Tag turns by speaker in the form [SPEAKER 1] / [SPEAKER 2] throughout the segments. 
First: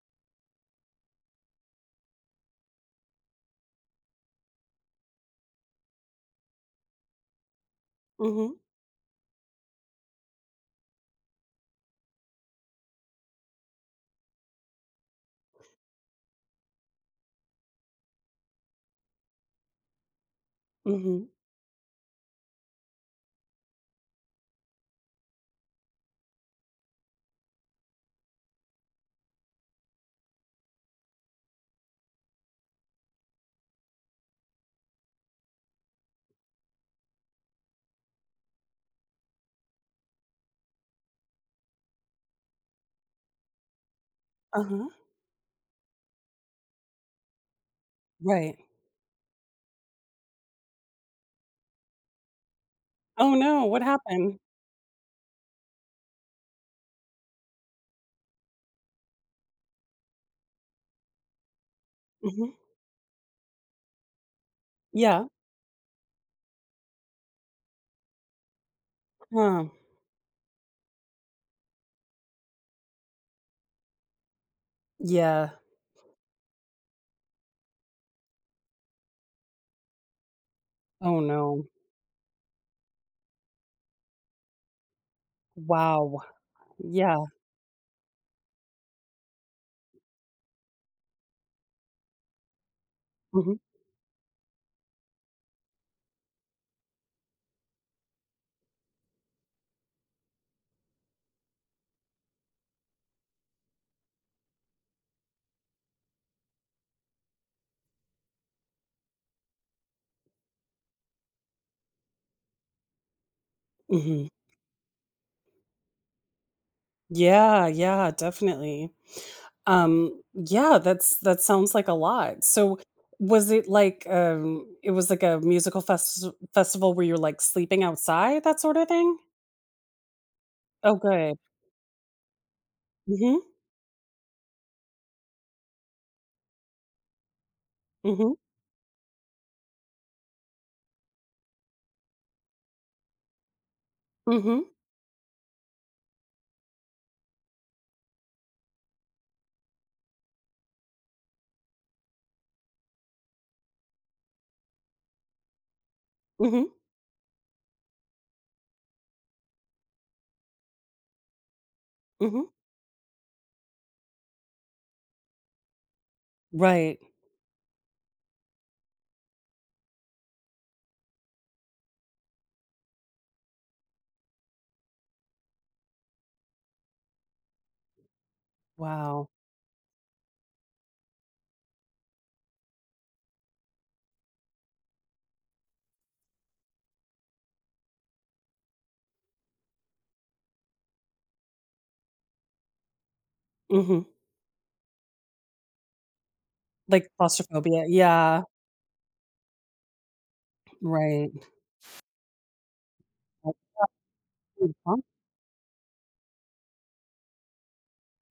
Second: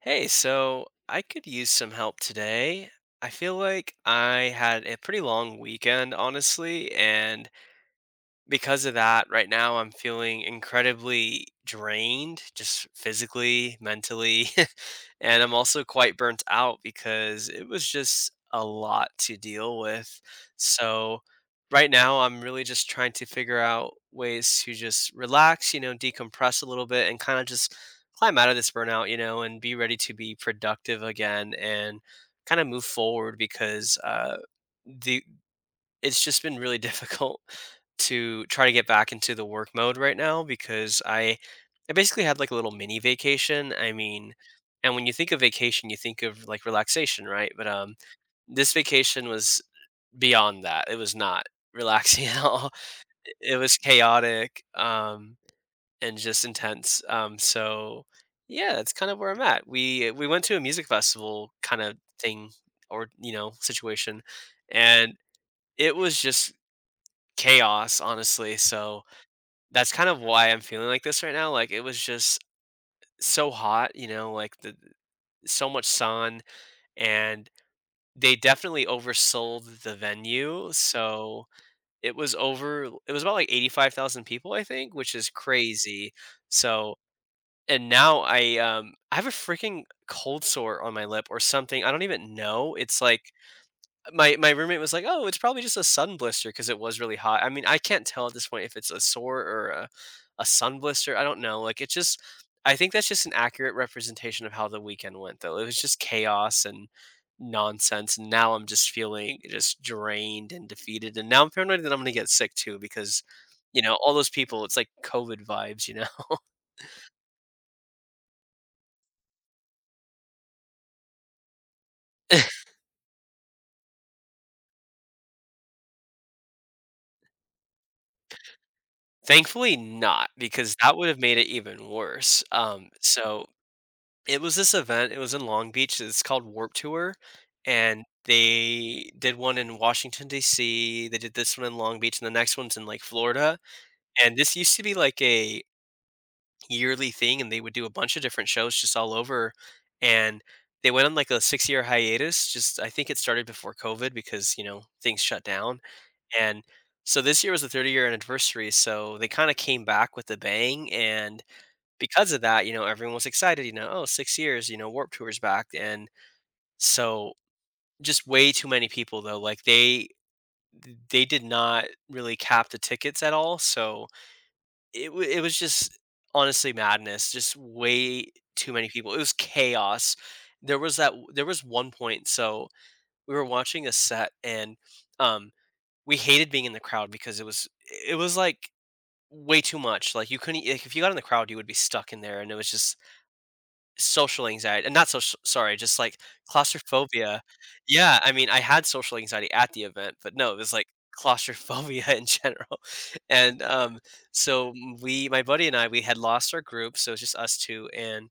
[SPEAKER 1] Hey, so I could use some help today. I feel like I had a pretty long weekend, honestly, and
[SPEAKER 2] Mhm,
[SPEAKER 1] because of that, right now I'm feeling incredibly drained, just physically, mentally, and I'm also quite burnt out because it was just a lot to deal with. So
[SPEAKER 2] mhm,
[SPEAKER 1] right now I'm really just trying to figure out ways to just relax, you know, decompress a little bit and kind of just climb out of this burnout, you know, and be ready to be productive again and kind of move forward because the it's just been really difficult to try to get back into the work mode right now because I basically had like a little mini vacation. I mean,
[SPEAKER 2] uh-huh,
[SPEAKER 1] and when you think of vacation, you think of like relaxation, right? But
[SPEAKER 2] right.
[SPEAKER 1] this vacation was beyond that. It was not relaxing at all.
[SPEAKER 2] Oh,
[SPEAKER 1] It
[SPEAKER 2] no,
[SPEAKER 1] was
[SPEAKER 2] what happened?
[SPEAKER 1] chaotic and just intense. So yeah, that's kind of where I'm at. We went to a music festival kind of thing
[SPEAKER 2] Mhm,
[SPEAKER 1] or you know, situation and
[SPEAKER 2] yeah,
[SPEAKER 1] it was just chaos, honestly. So
[SPEAKER 2] huh,
[SPEAKER 1] that's kind of why I'm feeling like this right now. Like it was just so hot, you know, like the
[SPEAKER 2] yeah,
[SPEAKER 1] so much sun and they definitely oversold the venue.
[SPEAKER 2] oh,
[SPEAKER 1] So
[SPEAKER 2] no,
[SPEAKER 1] it was about like 85,000 people, I think, which is crazy.
[SPEAKER 2] wow,
[SPEAKER 1] So
[SPEAKER 2] yeah,
[SPEAKER 1] and now I have a freaking cold sore on my lip or something. I don't even know. It's like
[SPEAKER 2] mhm,
[SPEAKER 1] my roommate was like, "Oh, it's probably just a sun blister because it was really hot." I mean, I can't tell at this point if it's a sore or a sun blister. I don't know. Like it's just I think that's just an accurate representation of how the weekend went though. It was just chaos and nonsense. And now I'm just feeling just drained and defeated. And now I'm paranoid that I'm going to get sick too because you know, all
[SPEAKER 2] mhm,
[SPEAKER 1] those people, it's like COVID vibes, you know.
[SPEAKER 2] yeah, yeah, definitely. Yeah, that sounds like a lot. So, it was like a musical festival where you're, like, sleeping outside, that sorta thing?
[SPEAKER 1] Thankfully not because that
[SPEAKER 2] Oh,
[SPEAKER 1] would have made
[SPEAKER 2] good.
[SPEAKER 1] it even worse.
[SPEAKER 2] Mhm,
[SPEAKER 1] It was this event, it was in Long Beach, it's called Warp Tour, and
[SPEAKER 2] mhm,
[SPEAKER 1] they did one in Washington, DC, they did this one in Long Beach, and the next one's in, like, Florida, and this
[SPEAKER 2] mhm,
[SPEAKER 1] used to be, like, a yearly thing, and they would do a bunch of different shows just all over, and they went on, like, a six-year hiatus, just I think it started before COVID because, you know, things shut down, and
[SPEAKER 2] mhm,
[SPEAKER 1] so this year was the 30-year year anniversary, so they kinda came back with a bang, and because of
[SPEAKER 2] mhm,
[SPEAKER 1] that, you know, everyone was excited, you know, oh, 6 years, you know, Warp Tour's back. And
[SPEAKER 2] right,
[SPEAKER 1] so just way too many people though. Like they did not really cap the tickets at all. So it was just honestly madness. Just way too many people. It
[SPEAKER 2] wow,
[SPEAKER 1] was chaos. There was one point so we were watching a set and um we hated being in the crowd because it was like way too much. Like you couldn't like if you got in the crowd you would be stuck in there and it was just
[SPEAKER 2] mhm,
[SPEAKER 1] social anxiety and not social. Sorry, just, like,
[SPEAKER 2] like
[SPEAKER 1] claustrophobia.
[SPEAKER 2] claustrophobia,
[SPEAKER 1] Yeah, I
[SPEAKER 2] yeah.
[SPEAKER 1] mean, I had social anxiety at the event, but no, it was, like,
[SPEAKER 2] Right.
[SPEAKER 1] claustrophobia in general, and,
[SPEAKER 2] That's
[SPEAKER 1] so
[SPEAKER 2] beautiful.
[SPEAKER 1] we my buddy and I, we had lost our group, so it's just us two, and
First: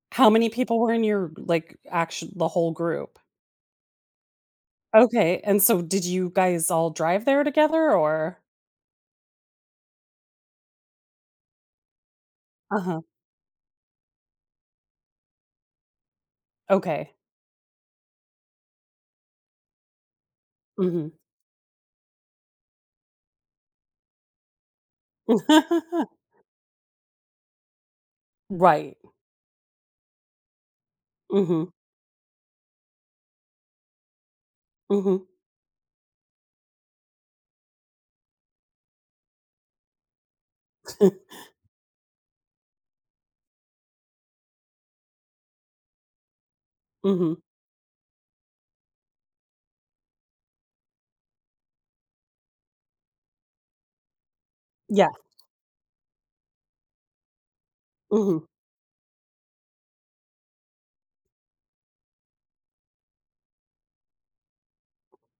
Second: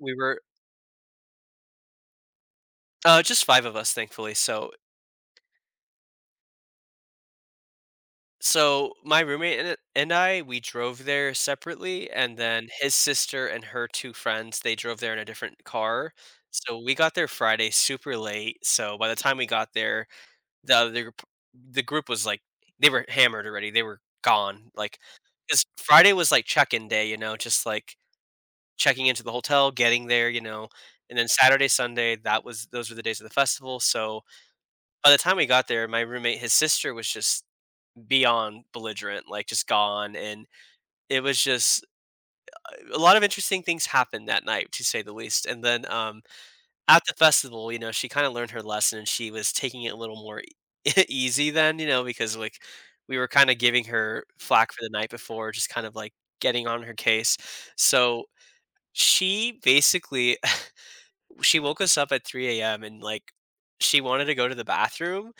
[SPEAKER 1] we
[SPEAKER 2] How
[SPEAKER 1] were
[SPEAKER 2] many people were in your, like, action? The whole group?
[SPEAKER 1] just five of us, thankfully, so
[SPEAKER 2] Okay, and so did you guys all drive there together or
[SPEAKER 1] so my roommate and I, we drove there separately, and then his
[SPEAKER 2] uh-huh.
[SPEAKER 1] sister and her two friends, they drove there in a different car, so we got
[SPEAKER 2] Okay.
[SPEAKER 1] there Friday super late, so by the time we got there The other
[SPEAKER 2] Mhm.
[SPEAKER 1] group the group was, like, they were hammered already, they were gone, like because Friday was, like, check-in day, you know, just, like,
[SPEAKER 2] Right.
[SPEAKER 1] checking into the hotel, getting there, you know, and then Saturday,
[SPEAKER 2] Mhm.
[SPEAKER 1] Sunday, that was those were the days of the festival, so by the
[SPEAKER 2] Mhm.
[SPEAKER 1] time we got there, my roommate, his sister was just beyond belligerent, like, just gone, and it was just a lot of interesting things happened that night, to say the least, and then, at the
[SPEAKER 2] Mhm.
[SPEAKER 1] festival, you know, she kinda learned her lesson, and she was taking it a little more ea easy then, you know, because, like, we were kinda giving her flack for the
[SPEAKER 2] Yeah.
[SPEAKER 1] night before, just kind of, like, getting on her case. So,
[SPEAKER 2] Mhm.
[SPEAKER 1] she basically she woke us up at 3 a.m. and, like, she wanted to go to the bathroom,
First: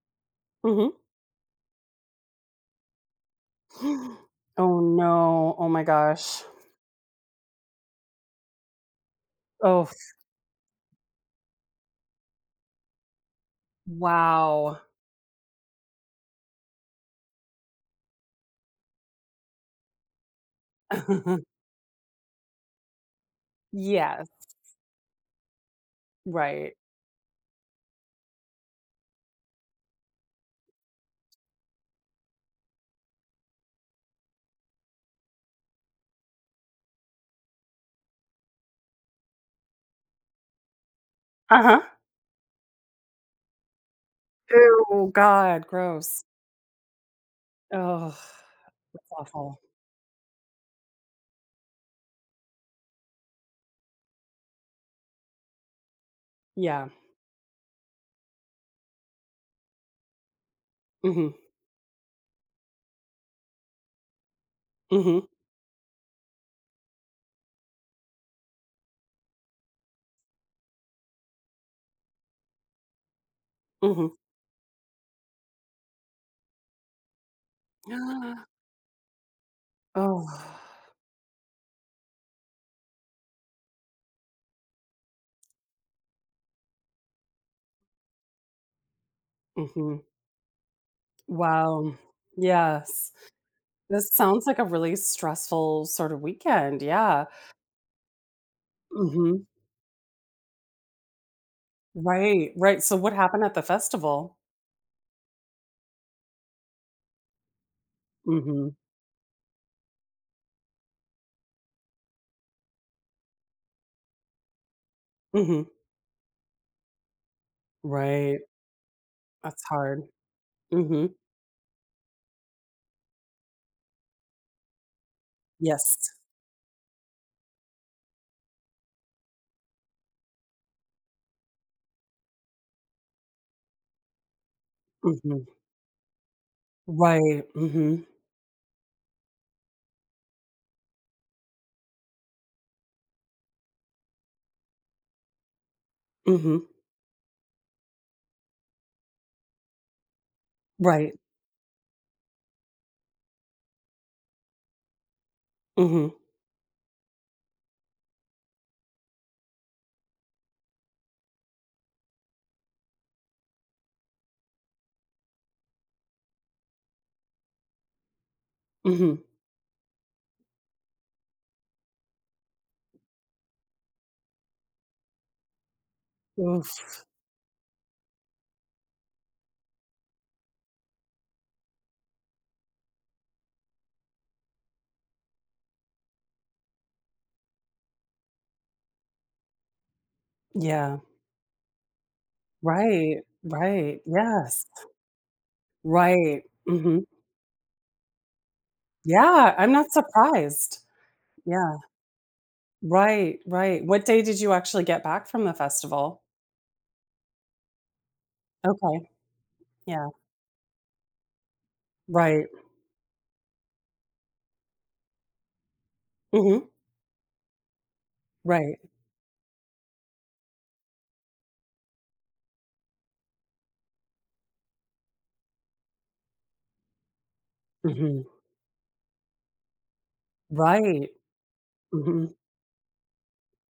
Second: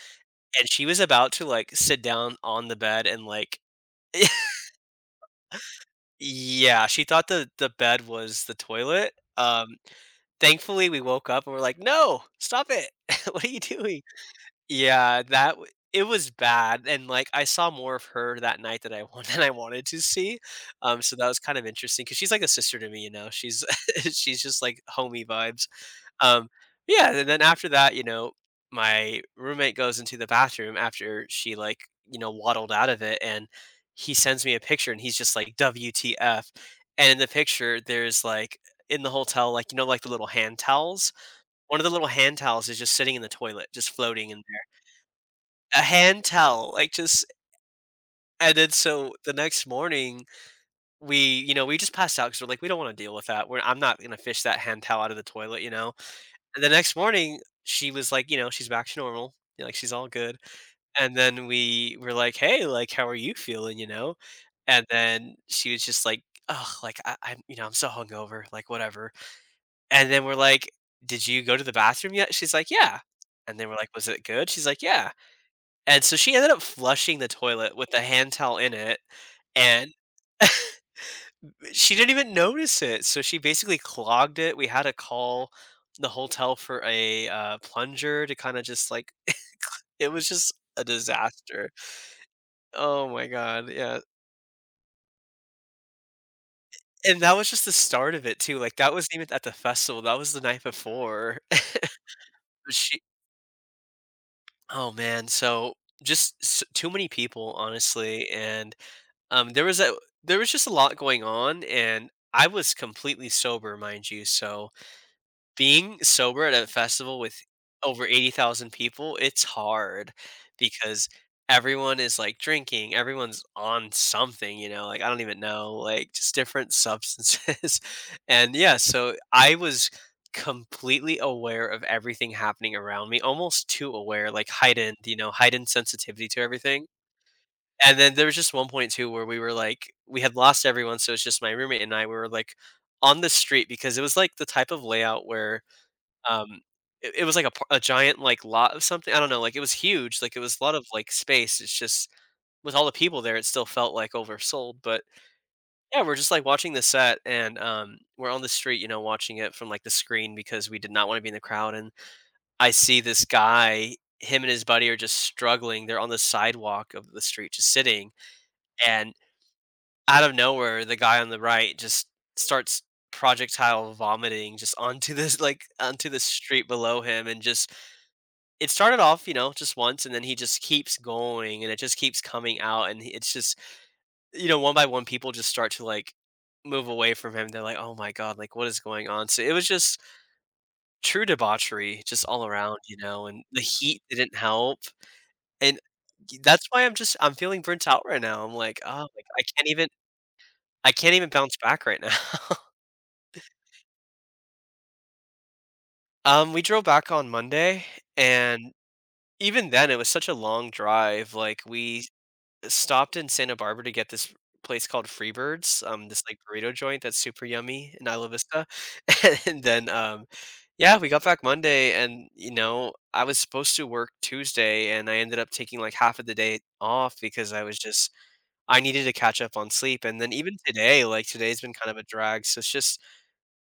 [SPEAKER 1] and she
[SPEAKER 2] Mhm.
[SPEAKER 1] was about to, like, sit down on the bed and, like
[SPEAKER 2] Oh, no. Oh my gosh.
[SPEAKER 1] yeah, she thought the bed was the toilet.
[SPEAKER 2] Oh, f-
[SPEAKER 1] Thankfully, we woke up and we're like, "No, stop it. What are you doing?"
[SPEAKER 2] wow.
[SPEAKER 1] Yeah, that w it was bad, and, like, I saw more of her that night that I wa than I wanted to see, so that was kind of interesting because she's like a sister to me, you know, she's
[SPEAKER 2] Yes.
[SPEAKER 1] she's just, like, homey vibes, um,
[SPEAKER 2] Right.
[SPEAKER 1] yeah, and then after that, you know, my roommate goes into the bathroom after she, like, you know, waddled out of it, and he sends me a picture, and he's just like, "WTF," and in the picture, there's, like in the hotel, like, you know, like, the little hand towels? One
[SPEAKER 2] Uh-huh.
[SPEAKER 1] of the little hand towels is just sitting in the toilet, just floating in
[SPEAKER 2] Oh God,
[SPEAKER 1] a hand
[SPEAKER 2] gross.
[SPEAKER 1] towel, like, just
[SPEAKER 2] Oh,
[SPEAKER 1] and then
[SPEAKER 2] that's
[SPEAKER 1] so the
[SPEAKER 2] awful.
[SPEAKER 1] next morning, we you know, we just passed out because 'cause we're like, "We don't wanna deal with that. We're I'm not gonna fish that hand towel out of the toilet," you know? And the
[SPEAKER 2] Yeah.
[SPEAKER 1] next morning, she was like, you know, she's back to normal, you know, like, she's all good. And
[SPEAKER 2] Mhm.
[SPEAKER 1] then we were like, "Hey, like, how are you feeling?" You know? And
[SPEAKER 2] Mhm.
[SPEAKER 1] then she was just like, "Oh, like, I'm you know, I'm so hungover, like, whatever." And then we're like, "Did you go to the bathroom yet?" She's like, "Yeah." And then we're like, "Was
[SPEAKER 2] Mhm.
[SPEAKER 1] it good?" She's like, "Yeah." And so she ended up flushing the toilet with the hand
[SPEAKER 2] Ah.
[SPEAKER 1] towel in it, and
[SPEAKER 2] Oh,
[SPEAKER 1] she didn't even notice it. So she basically clogged it. We had to call the hotel for a plunger to kind of just like
[SPEAKER 2] mhm.
[SPEAKER 1] it was just a disaster.
[SPEAKER 2] Wow.
[SPEAKER 1] Oh
[SPEAKER 2] Yes.
[SPEAKER 1] my god, yeah.
[SPEAKER 2] This sounds like a really stressful sort of weekend.
[SPEAKER 1] And
[SPEAKER 2] Yeah.
[SPEAKER 1] that was just the start of it too. Like that wasn't even at
[SPEAKER 2] Mhm.
[SPEAKER 1] the festival. That was the night before.
[SPEAKER 2] Right, right. So
[SPEAKER 1] She,
[SPEAKER 2] what happened at the festival?
[SPEAKER 1] oh man, so just too many people, honestly,
[SPEAKER 2] Mhm.
[SPEAKER 1] and um, there was just a lot going on, and I was completely sober, mind you. So
[SPEAKER 2] Mhm.
[SPEAKER 1] being sober at a festival with over
[SPEAKER 2] Right.
[SPEAKER 1] 80,000 people, it's
[SPEAKER 2] That's hard.
[SPEAKER 1] hard because
[SPEAKER 2] Mhm.
[SPEAKER 1] everyone is like drinking, everyone's on something, you know, like I don't even know,
[SPEAKER 2] Yes.
[SPEAKER 1] like just different substances. And yeah, so I was completely aware of everything happening around me, almost too aware, like heightened, you know,
[SPEAKER 2] Mhm.
[SPEAKER 1] heightened sensitivity to everything
[SPEAKER 2] Right.
[SPEAKER 1] and
[SPEAKER 2] Mhm.
[SPEAKER 1] then there was just one point too where we were like we had lost everyone, so it's just my roommate and I, we were like on the street because it was like the type of layout where
[SPEAKER 2] Mhm.
[SPEAKER 1] um it was like a giant like lot of something. I don't know, like it was huge, like it was a lot of like
[SPEAKER 2] Right.
[SPEAKER 1] space. It's just with all the people there, it still felt like oversold. But yeah,
[SPEAKER 2] Mhm.
[SPEAKER 1] we're just like watching the set and we're on the street, you know, watching it from like the screen because we did not want to be in the crowd. And I see this guy, him and his buddy are just struggling. They're on the sidewalk of the street, just sitting. And
[SPEAKER 2] Mhm.
[SPEAKER 1] out of nowhere, the guy on the right just starts projectile vomiting just onto this like onto the street
[SPEAKER 2] Oof.
[SPEAKER 1] below him and just it started off you know just once and then he just keeps going and it just keeps coming out and it's just you know one by one people just start to like move away from him they're like oh my god like what is going on so it was just
[SPEAKER 2] Yeah.
[SPEAKER 1] true debauchery just all around you
[SPEAKER 2] Right.
[SPEAKER 1] know and the
[SPEAKER 2] Right.
[SPEAKER 1] heat didn't
[SPEAKER 2] Yes.
[SPEAKER 1] help and
[SPEAKER 2] Right.
[SPEAKER 1] that's why i'm
[SPEAKER 2] Mhm.
[SPEAKER 1] just i'm feeling burnt out right now I'm like oh like, i
[SPEAKER 2] Yeah.
[SPEAKER 1] can't
[SPEAKER 2] I'm
[SPEAKER 1] even
[SPEAKER 2] not surprised.
[SPEAKER 1] i can't even bounce
[SPEAKER 2] Yeah.
[SPEAKER 1] back right now
[SPEAKER 2] Right, right. What day did you actually get back from the festival?
[SPEAKER 1] um, we drove back on Monday, and
[SPEAKER 2] Okay,
[SPEAKER 1] even then, it was
[SPEAKER 2] yeah.
[SPEAKER 1] such a long drive. Like we
[SPEAKER 2] Right.
[SPEAKER 1] stopped in Santa Barbara to get this place called Freebirds, this like
[SPEAKER 2] Mhm.
[SPEAKER 1] burrito joint that's super yummy in Isla Vista,
[SPEAKER 2] Right.
[SPEAKER 1] and then yeah, we got back Monday, and I was supposed to work Tuesday, and I ended up taking like half of the day off because I was just
[SPEAKER 2] Mhm.
[SPEAKER 1] I needed to catch up on sleep, and then even today,
[SPEAKER 2] Right.
[SPEAKER 1] like today's been kind of a
[SPEAKER 2] Mhm.
[SPEAKER 1] drag. So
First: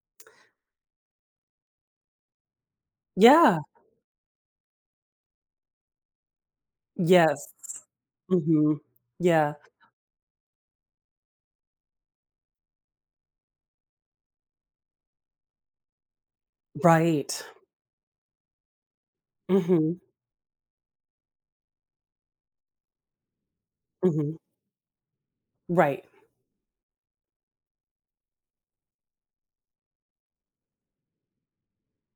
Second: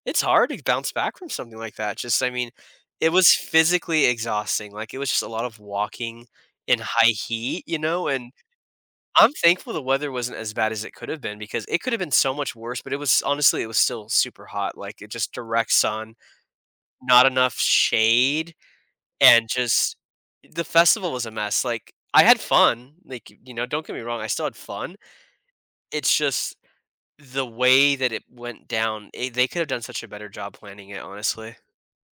[SPEAKER 1] it's hard to bounce back from something like that. Just, I mean, it was
[SPEAKER 2] Yeah.
[SPEAKER 1] physically exhausting. Like, it was just a lot of walking in high
[SPEAKER 2] Yes.
[SPEAKER 1] heat, you know? And
[SPEAKER 2] Mhm.
[SPEAKER 1] I'm
[SPEAKER 2] Yeah.
[SPEAKER 1] thankful the weather wasn't as bad as it could have been because it could have been so much worse, but it was still super hot. Like, it just direct sun, not
[SPEAKER 2] Right.
[SPEAKER 1] enough shade, and just
[SPEAKER 2] Mhm.
[SPEAKER 1] the festival was a mess. Like, I had fun. Like, don't get me wrong, I
[SPEAKER 2] Mhm.
[SPEAKER 1] still had fun.
[SPEAKER 2] Right.
[SPEAKER 1] It's just the way that it went down, they could have done such a better job planning it, honestly.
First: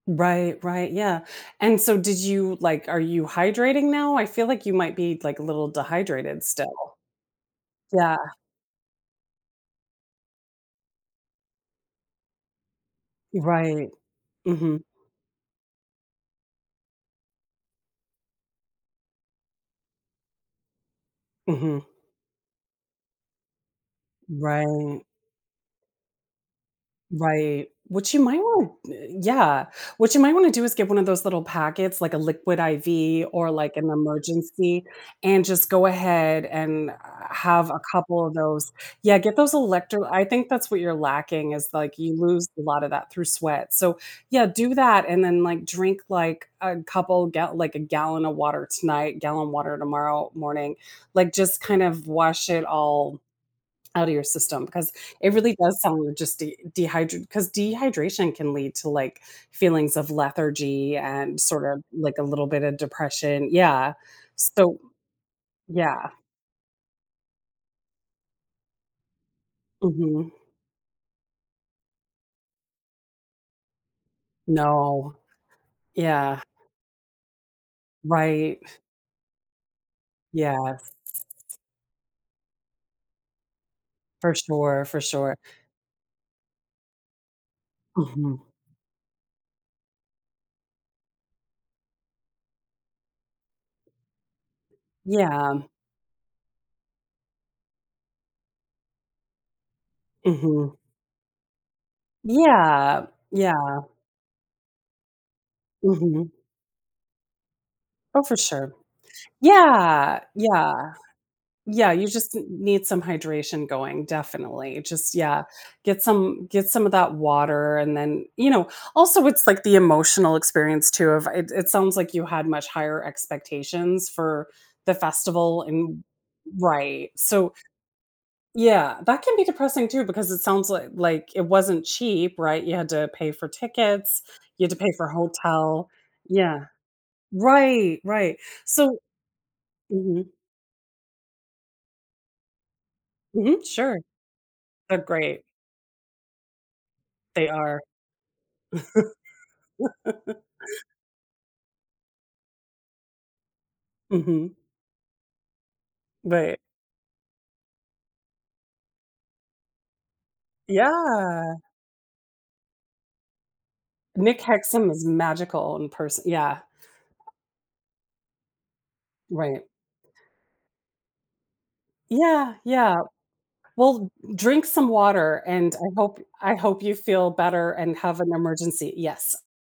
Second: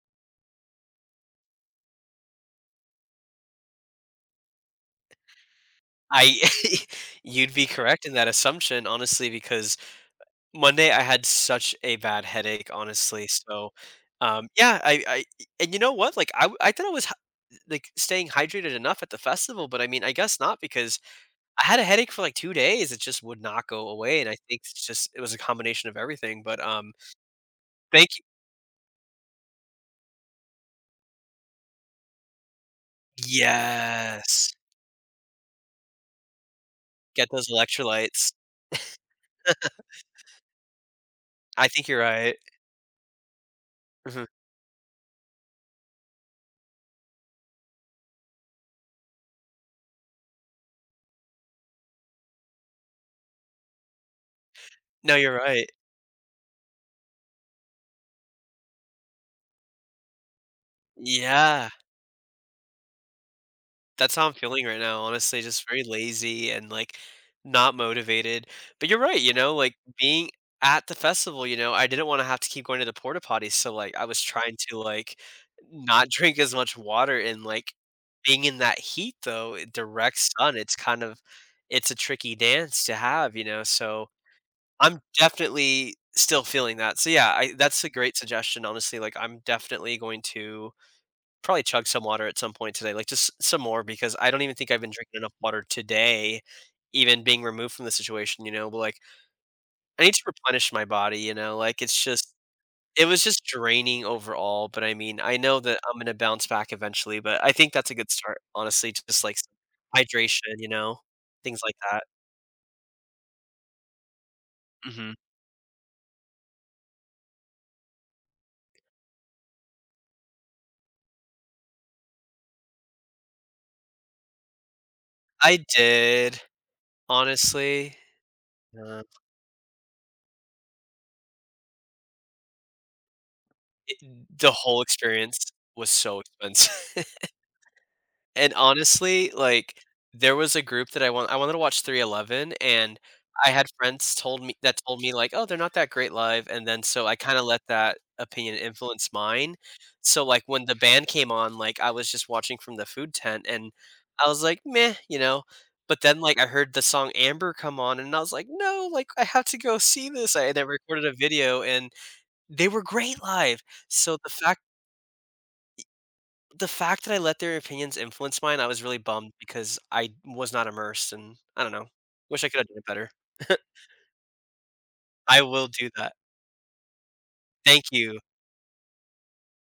[SPEAKER 2] Right, right, yeah. And so did you like, are you hydrating now? I feel like you might be like a little
[SPEAKER 1] I
[SPEAKER 2] dehydrated still.
[SPEAKER 1] you'd be correct in
[SPEAKER 2] Yeah.
[SPEAKER 1] that assumption, honestly, because Monday I had such a bad headache, honestly. So,
[SPEAKER 2] Right.
[SPEAKER 1] yeah,
[SPEAKER 2] Mhm.
[SPEAKER 1] I and you know what? Like, I thought I was like staying hydrated enough at the festival, but I mean, I guess not because I had
[SPEAKER 2] Mhm.
[SPEAKER 1] a headache for like 2 days. It just would not go away, and I think
[SPEAKER 2] Right.
[SPEAKER 1] it was a combination of everything. But
[SPEAKER 2] Right.
[SPEAKER 1] thank
[SPEAKER 2] What you
[SPEAKER 1] you.
[SPEAKER 2] might want to, yeah. What you might wanna do is get one of those little packets, like a liquid IV or like an
[SPEAKER 1] Yes,
[SPEAKER 2] emergency, and just go ahead and
[SPEAKER 1] get those
[SPEAKER 2] have a couple
[SPEAKER 1] electrolytes.
[SPEAKER 2] of those. Yeah, get those electro I think that's what you're lacking
[SPEAKER 1] I
[SPEAKER 2] is,
[SPEAKER 1] think
[SPEAKER 2] like,
[SPEAKER 1] you're
[SPEAKER 2] you
[SPEAKER 1] right.
[SPEAKER 2] lose a lot of that through sweat. So,
[SPEAKER 1] Mhm.
[SPEAKER 2] yeah, do that and then, like, drink, like, a couple get like a gallon of water tonight, gallon water tomorrow morning. Like, just kind of wash it all out of your system because
[SPEAKER 1] No, you're
[SPEAKER 2] it really
[SPEAKER 1] right.
[SPEAKER 2] does sound like just de dehydrated, because dehydration can lead to, like, feelings of lethargy and sort
[SPEAKER 1] Yeah.
[SPEAKER 2] of, like, a little bit of depression, yeah.
[SPEAKER 1] That's how I'm feeling
[SPEAKER 2] So
[SPEAKER 1] right now, honestly, just very
[SPEAKER 2] yeah.
[SPEAKER 1] lazy and, like, not motivated. But you're right, you know, like, being
[SPEAKER 2] Mhm.
[SPEAKER 1] at the festival, you know, I didn't wanna have to keep going to the porta potties, so, like, I was trying to,
[SPEAKER 2] No.
[SPEAKER 1] like, not drink
[SPEAKER 2] Yeah.
[SPEAKER 1] as much water and, like, being in
[SPEAKER 2] Right.
[SPEAKER 1] that heat, though, I direct sun, it's
[SPEAKER 2] Yes.
[SPEAKER 1] kind of it's a tricky dance to have, you know, so
[SPEAKER 2] For sure,
[SPEAKER 1] I'm
[SPEAKER 2] for sure.
[SPEAKER 1] definitely still feeling that. So, yeah, I that's a great
[SPEAKER 2] Mhm.
[SPEAKER 1] suggestion, honestly, like, I'm definitely going to probably chug some water at some point today, like, just some more because I don't even think I've been drinking enough
[SPEAKER 2] Yeah.
[SPEAKER 1] water today, even being removed from the situation, you know, but, like, I need to replenish
[SPEAKER 2] Mhm.
[SPEAKER 1] my body, you know, like, it
[SPEAKER 2] Yeah.
[SPEAKER 1] was just
[SPEAKER 2] Yeah.
[SPEAKER 1] draining overall, but, I mean, I know that I'm gonna
[SPEAKER 2] Mhm.
[SPEAKER 1] bounce back eventually, but I think that's a good
[SPEAKER 2] Oh, for
[SPEAKER 1] start,
[SPEAKER 2] sure.
[SPEAKER 1] honestly, just, like, some
[SPEAKER 2] Yeah.
[SPEAKER 1] hydration, you
[SPEAKER 2] Yeah.
[SPEAKER 1] know, things like
[SPEAKER 2] Yeah,
[SPEAKER 1] that.
[SPEAKER 2] you just n need some hydration going, definitely.
[SPEAKER 1] Mhm.
[SPEAKER 2] Just yeah, get some of that water. And then, you know, also it's like the emotional experience too of it. It sounds like you had much higher expectations for the
[SPEAKER 1] I
[SPEAKER 2] festival and
[SPEAKER 1] did,
[SPEAKER 2] right. So,
[SPEAKER 1] honestly,
[SPEAKER 2] yeah,
[SPEAKER 1] uh,
[SPEAKER 2] that can be depressing too because it sounds like it wasn't cheap, right? You had to pay for
[SPEAKER 1] it
[SPEAKER 2] tickets,
[SPEAKER 1] the
[SPEAKER 2] you had to
[SPEAKER 1] whole
[SPEAKER 2] pay for
[SPEAKER 1] experience
[SPEAKER 2] hotel.
[SPEAKER 1] was so
[SPEAKER 2] Yeah.
[SPEAKER 1] expensive.
[SPEAKER 2] Right, right.
[SPEAKER 1] And
[SPEAKER 2] So
[SPEAKER 1] honestly, like,
[SPEAKER 2] mhm,
[SPEAKER 1] there was a group that I wanted to watch 311, and I
[SPEAKER 2] mhm,
[SPEAKER 1] had
[SPEAKER 2] sure.
[SPEAKER 1] friends told me that
[SPEAKER 2] They're
[SPEAKER 1] told me, like,
[SPEAKER 2] great.
[SPEAKER 1] "Oh, they're not that great live," and then so I kinda
[SPEAKER 2] They
[SPEAKER 1] let
[SPEAKER 2] are.
[SPEAKER 1] that opinion influence mine. So, like, when the band came on, like, I was just watching from the food tent, and I was
[SPEAKER 2] Mhm,
[SPEAKER 1] like, "Meh," you know? But then, like, I
[SPEAKER 2] right.
[SPEAKER 1] heard the song Amber come on, and I was like, "No, like, I have to go see this." I had recorded a
[SPEAKER 2] Yeah.
[SPEAKER 1] video, and they were great live. So
[SPEAKER 2] Nick Hexum is magical in person, yeah,
[SPEAKER 1] the fact that I let their opinions influence mine, I was really bummed
[SPEAKER 2] right.
[SPEAKER 1] because I was not immersed, and I don't know. Wish I
[SPEAKER 2] Yeah,
[SPEAKER 1] could have done
[SPEAKER 2] yeah.
[SPEAKER 1] it better.
[SPEAKER 2] Well, drink some water,
[SPEAKER 1] I will
[SPEAKER 2] and
[SPEAKER 1] do that.
[SPEAKER 2] I hope you feel better
[SPEAKER 1] Thank
[SPEAKER 2] and
[SPEAKER 1] you.
[SPEAKER 2] have an emergency, yes.